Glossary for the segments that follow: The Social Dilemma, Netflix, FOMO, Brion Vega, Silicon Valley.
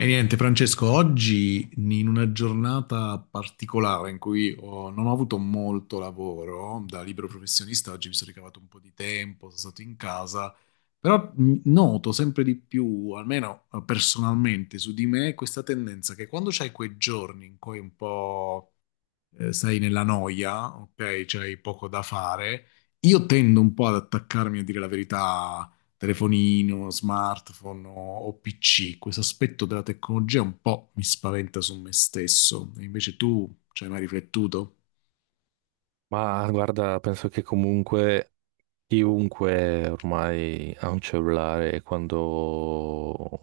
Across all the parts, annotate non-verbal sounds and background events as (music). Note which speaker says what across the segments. Speaker 1: E niente, Francesco, oggi in una giornata particolare in cui non ho avuto molto lavoro da libero professionista. Oggi mi sono ricavato un po' di tempo, sono stato in casa, però noto sempre di più, almeno personalmente su di me, questa tendenza che quando c'hai quei giorni in cui un po' sei nella noia, ok, c'hai poco da fare, io tendo un po' ad attaccarmi, a dire la verità, telefonino, smartphone o PC. Questo aspetto della tecnologia un po' mi spaventa su me stesso. E invece tu ci hai mai riflettuto?
Speaker 2: Ma guarda, penso che comunque chiunque ormai ha un cellulare e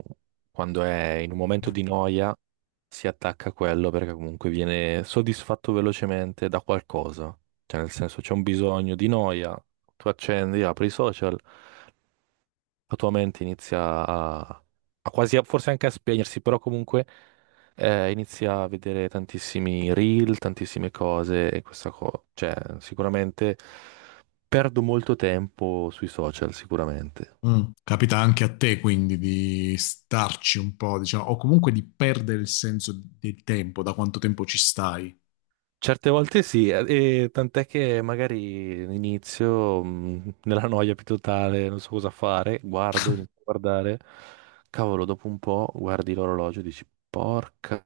Speaker 2: quando è in un momento di noia si attacca a quello perché comunque viene soddisfatto velocemente da qualcosa. Cioè, nel senso, c'è un bisogno di noia, tu accendi, apri i social, la tua mente inizia a, a quasi, forse anche a spegnersi, però comunque inizia a vedere tantissimi reel, tantissime cose e questa cosa, cioè sicuramente perdo molto tempo sui social, sicuramente.
Speaker 1: Mm. Capita anche a te quindi di starci un po', diciamo, o comunque di perdere il senso del tempo, da quanto tempo ci stai?
Speaker 2: Certe volte sì, e tant'è che magari inizio (laughs) nella noia più totale, non so cosa fare, guardo, inizio a guardare, cavolo, dopo un po' guardi l'orologio e dici porca,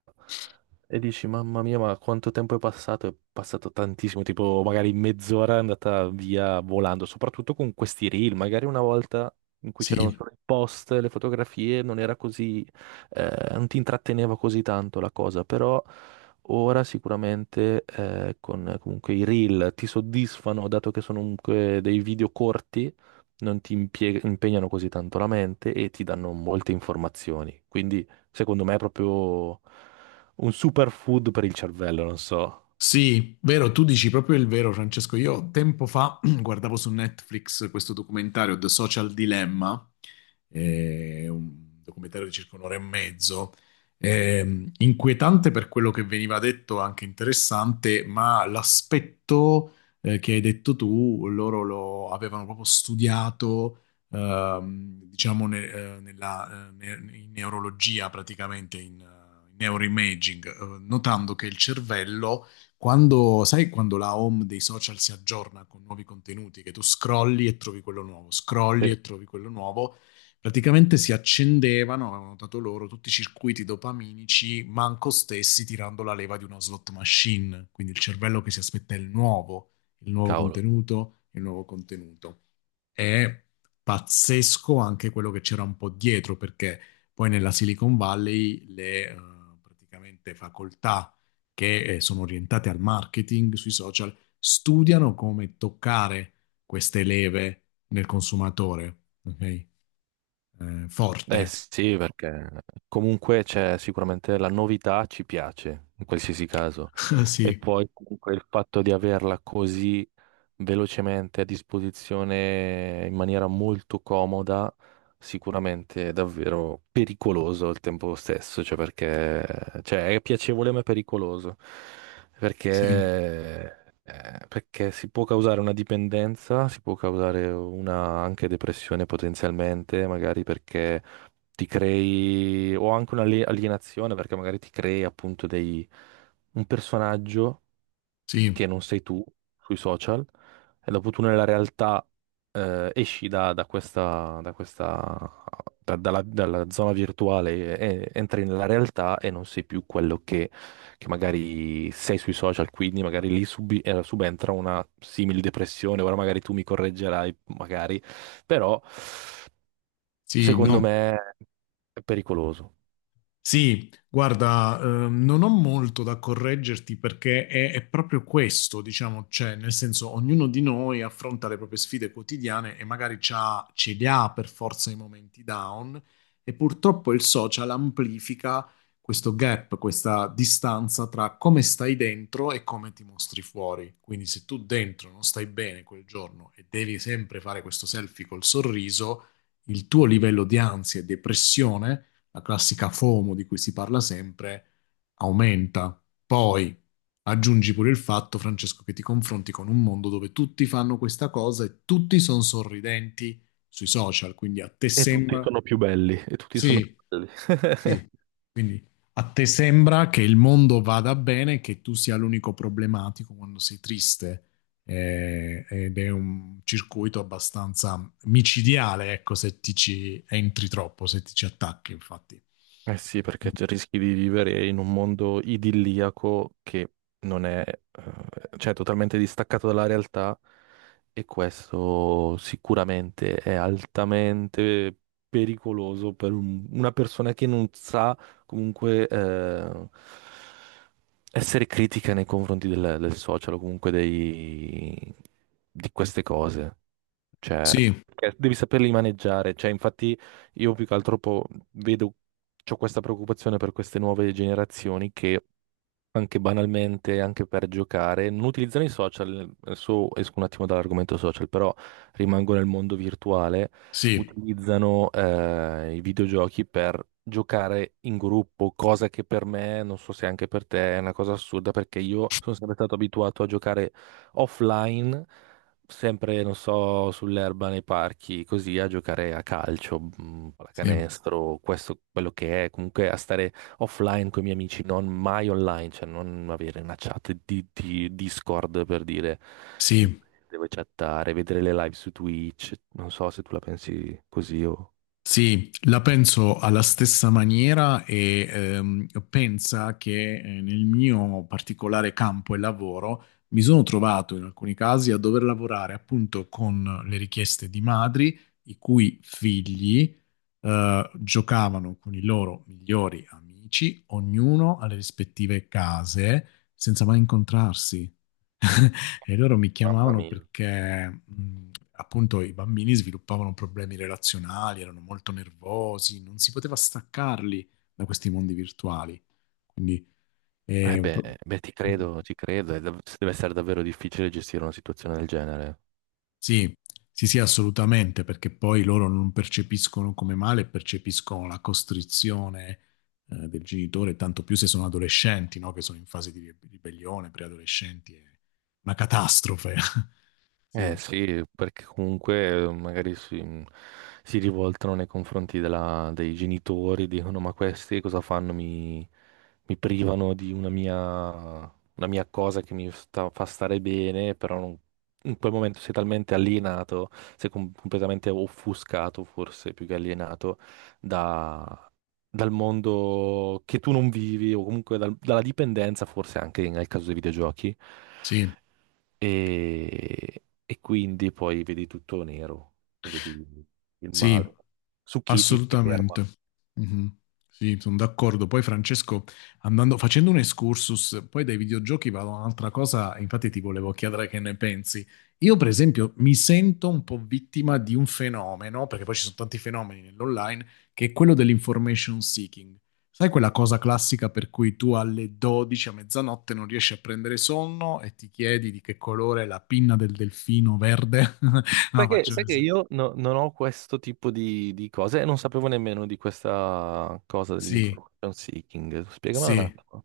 Speaker 2: e dici mamma mia, ma quanto tempo è passato? È passato tantissimo, tipo magari mezz'ora è andata via volando, soprattutto con questi reel, magari una volta in cui c'erano
Speaker 1: Sì.
Speaker 2: solo i post, le fotografie, non era così, non ti intratteneva così tanto la cosa, però... Ora sicuramente con comunque i reel ti soddisfano, dato che sono comunque dei video corti, non ti impegnano così tanto la mente e ti danno molte informazioni. Quindi secondo me è proprio un superfood per il cervello, non so.
Speaker 1: Sì, vero, tu dici proprio il vero, Francesco. Io tempo fa (clears throat) guardavo su Netflix questo documentario The Social Dilemma, un documentario di circa un'ora e mezzo, inquietante per quello che veniva detto, anche interessante, ma l'aspetto che hai detto tu, loro lo avevano proprio studiato, diciamo, in neurologia praticamente, in neuroimaging, notando che il cervello, sai, quando la home dei social si aggiorna con nuovi contenuti, che tu scrolli e trovi quello nuovo, scrolli
Speaker 2: Sì.
Speaker 1: e trovi quello nuovo, praticamente si accendevano, avevano notato loro, tutti i circuiti dopaminici, manco stessi tirando la leva di una slot machine. Quindi il cervello che si aspetta il nuovo
Speaker 2: Cavolo.
Speaker 1: contenuto, il nuovo contenuto. È pazzesco anche quello che c'era un po' dietro, perché poi nella Silicon Valley le praticamente facoltà che sono orientate al marketing sui social studiano come toccare queste leve nel consumatore, ok? Forte.
Speaker 2: Eh sì, perché comunque c'è sicuramente la novità, ci piace in qualsiasi caso.
Speaker 1: (laughs)
Speaker 2: E
Speaker 1: Sì,
Speaker 2: poi comunque il fatto di averla così velocemente a disposizione in maniera molto comoda, sicuramente è davvero pericoloso al tempo stesso, cioè perché, cioè è piacevole ma è pericoloso,
Speaker 1: sì,
Speaker 2: perché, perché si può causare una dipendenza, si può causare una anche depressione potenzialmente, magari perché ti crei, o anche un'alienazione, perché magari ti crei appunto dei, un personaggio
Speaker 1: sì,
Speaker 2: che non sei tu sui social e dopo tu nella realtà esci da questa, da questa, dalla, dalla zona virtuale e entri nella realtà e non sei più quello che magari sei sui social, quindi magari lì subentra una simile depressione, ora magari tu mi correggerai, magari, però
Speaker 1: sì,
Speaker 2: secondo
Speaker 1: no,
Speaker 2: me è pericoloso.
Speaker 1: sì, guarda, non ho molto da correggerti, perché è proprio questo, diciamo, cioè, nel senso, ognuno di noi affronta le proprie sfide quotidiane e magari ce li ha per forza i momenti down, e purtroppo il social amplifica questo gap, questa distanza tra come stai dentro e come ti mostri fuori. Quindi se tu dentro non stai bene quel giorno e devi sempre fare questo selfie col sorriso, il tuo livello di ansia e depressione, la classica FOMO di cui si parla sempre, aumenta. Poi aggiungi pure il fatto, Francesco, che ti confronti con un mondo dove tutti fanno questa cosa e tutti sono sorridenti sui social, quindi a te
Speaker 2: E tutti
Speaker 1: sembra.
Speaker 2: sono più belli, e tutti sono più
Speaker 1: Sì,
Speaker 2: belli.
Speaker 1: sì,
Speaker 2: (laughs)
Speaker 1: quindi a te sembra che il mondo vada bene e che tu sia l'unico problematico quando sei triste. Ed è un circuito abbastanza micidiale, ecco, se ti ci entri troppo, se ti ci attacchi, infatti.
Speaker 2: Eh sì, perché rischi di vivere in un mondo idilliaco che non è, cioè, totalmente distaccato dalla realtà, e questo sicuramente è altamente pericoloso per una persona che non sa comunque essere critica nei confronti del social o comunque di queste cose. Cioè,
Speaker 1: Sì,
Speaker 2: perché devi saperli maneggiare. Cioè, infatti, io più che altro vedo, ho questa preoccupazione per queste nuove generazioni che anche banalmente, anche per giocare, non utilizzano i social, adesso esco un attimo dall'argomento social, però rimango nel mondo virtuale,
Speaker 1: sì,
Speaker 2: utilizzano i videogiochi per giocare in gruppo, cosa che per me, non so se anche per te, è una cosa assurda perché io sono sempre stato abituato a giocare offline, sempre, non so, sull'erba nei parchi, così a giocare a calcio,
Speaker 1: sì,
Speaker 2: pallacanestro, questo quello che è, comunque a stare offline con i miei amici, non mai online, cioè non avere una chat di Discord per dire
Speaker 1: sì,
Speaker 2: devo chattare, vedere le live su Twitch. Non so se tu la pensi così o...
Speaker 1: sì, la penso alla stessa maniera, e pensa che nel mio particolare campo e lavoro mi sono trovato in alcuni casi a dover lavorare appunto con le richieste di madri i cui figli giocavano con i loro migliori amici, ognuno alle rispettive case, senza mai incontrarsi. (laughs) E loro mi
Speaker 2: Mamma
Speaker 1: chiamavano
Speaker 2: mia.
Speaker 1: perché appunto i bambini sviluppavano problemi relazionali, erano molto nervosi, non si poteva staccarli da questi mondi virtuali. Quindi
Speaker 2: Eh
Speaker 1: è un
Speaker 2: beh,
Speaker 1: pro-
Speaker 2: beh,
Speaker 1: Mm.
Speaker 2: ti credo, è deve essere davvero difficile gestire una situazione del genere.
Speaker 1: Sì, sì, sì, assolutamente, perché poi loro non percepiscono come male, percepiscono la costrizione del genitore, tanto più se sono adolescenti, no? Che sono in fase di ribellione, preadolescenti, è una catastrofe. (laughs)
Speaker 2: Eh
Speaker 1: Sì,
Speaker 2: sì, perché comunque magari si, mm, si rivoltano nei confronti dei genitori, dicono ma questi cosa fanno? Mi privano di una mia cosa che fa stare bene, però in quel momento sei talmente alienato, sei completamente offuscato forse più che alienato da- dal mondo che tu non vivi o comunque dalla dipendenza forse anche nel caso dei videogiochi
Speaker 1: sì,
Speaker 2: e quindi poi vedi tutto nero, e vedi il
Speaker 1: sì.
Speaker 2: male. Su chi ti ferma?
Speaker 1: Assolutamente. Mhm. Sì, sono d'accordo. Poi Francesco, facendo un excursus, poi dai videogiochi vado a un'altra cosa, infatti ti volevo chiedere che ne pensi. Io, per esempio, mi sento un po' vittima di un fenomeno, perché poi ci sono tanti fenomeni nell'online, che è quello dell'information seeking. Sai quella cosa classica per cui tu alle 12 a mezzanotte non riesci a prendere sonno e ti chiedi di che colore è la pinna del delfino verde? (laughs) No, faccio un
Speaker 2: Sai che
Speaker 1: esempio.
Speaker 2: io non ho questo tipo di cose e non sapevo nemmeno di questa cosa
Speaker 1: Sì.
Speaker 2: dell'information seeking. Spiegamela un
Speaker 1: Sì.
Speaker 2: attimo.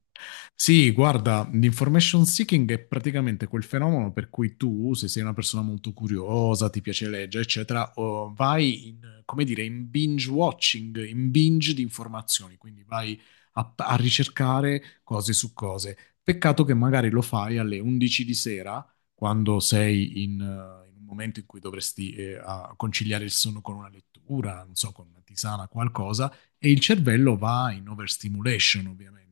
Speaker 1: Sì, guarda, l'information seeking è praticamente quel fenomeno per cui tu, se sei una persona molto curiosa, ti piace leggere, eccetera, o vai in, come dire, in binge watching, in binge di informazioni, quindi vai a ricercare cose su cose. Peccato che magari lo fai alle 11 di sera, quando sei in un momento in cui dovresti conciliare il sonno con una lettura, non so, con una tisana, qualcosa, e il cervello va in overstimulation ovviamente.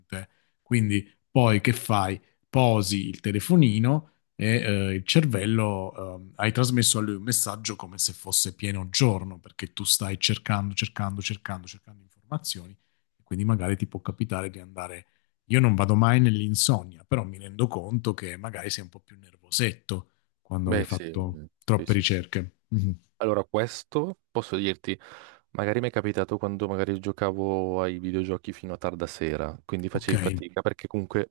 Speaker 1: Quindi poi che fai? Posi il telefonino e il cervello, hai trasmesso a lui un messaggio come se fosse pieno giorno, perché tu stai cercando, cercando, cercando, cercando informazioni, e quindi magari ti può capitare di andare. Io non vado mai nell'insonnia, però mi rendo conto che magari sei un po' più nervosetto quando hai
Speaker 2: Beh, sì,
Speaker 1: fatto troppe
Speaker 2: sì.
Speaker 1: ricerche. Mm.
Speaker 2: Allora, questo posso dirti, magari mi è capitato quando magari giocavo ai videogiochi fino a tarda sera, quindi
Speaker 1: Ok,
Speaker 2: facevi fatica perché comunque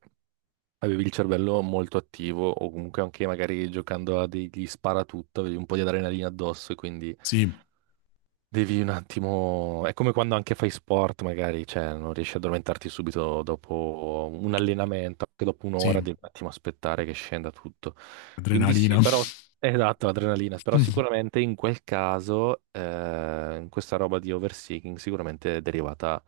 Speaker 2: avevi il cervello molto attivo o comunque anche magari giocando a degli sparatutto, avevi un po' di adrenalina addosso e quindi
Speaker 1: sì,
Speaker 2: devi un attimo, è come quando anche fai sport, magari, cioè, non riesci ad addormentarti subito dopo un allenamento, anche dopo un'ora
Speaker 1: sì,
Speaker 2: devi un attimo aspettare che scenda tutto. Quindi
Speaker 1: adrenalina.
Speaker 2: sì, però,
Speaker 1: (laughs)
Speaker 2: esatto, l'adrenalina, però
Speaker 1: Mhm.
Speaker 2: sicuramente in quel caso, in questa roba di overseeking, sicuramente è derivata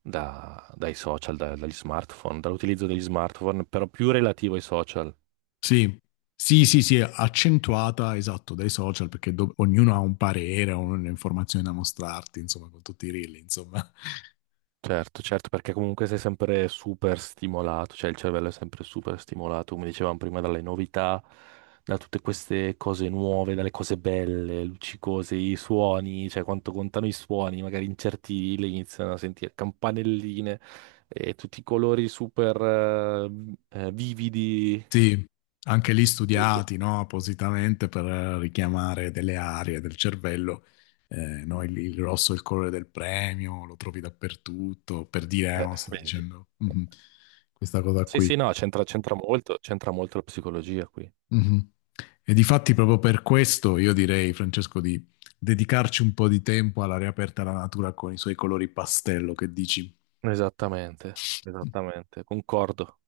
Speaker 2: dai social, dagli smartphone, dall'utilizzo degli smartphone, però più relativo ai social.
Speaker 1: Sì. Sì, sì, sì, accentuata, esatto, dai social, perché ognuno ha un parere, o un'informazione da mostrarti, insomma, con tutti i reel, insomma.
Speaker 2: Certo, certo, perché comunque sei sempre super stimolato, cioè il cervello è sempre super stimolato, come dicevamo prima, dalle novità, da tutte queste cose nuove, dalle cose belle, luccicose, i suoni, cioè quanto contano i suoni, magari in certi le iniziano a sentire campanelline e tutti i colori super vividi.
Speaker 1: Sì, anche lì
Speaker 2: Assurdo.
Speaker 1: studiati, no, appositamente per richiamare delle aree del cervello. No, il rosso è il colore del premio, lo trovi dappertutto, per dire, no, sto
Speaker 2: Vedi.
Speaker 1: dicendo, (laughs) questa cosa
Speaker 2: Sì,
Speaker 1: qui.
Speaker 2: sì, no, c'entra molto la psicologia qui.
Speaker 1: Mhm. E difatti proprio per questo io direi, Francesco, di dedicarci un po' di tempo alla riaperta alla natura con i suoi colori pastello, che dici?
Speaker 2: Esattamente, esattamente, concordo.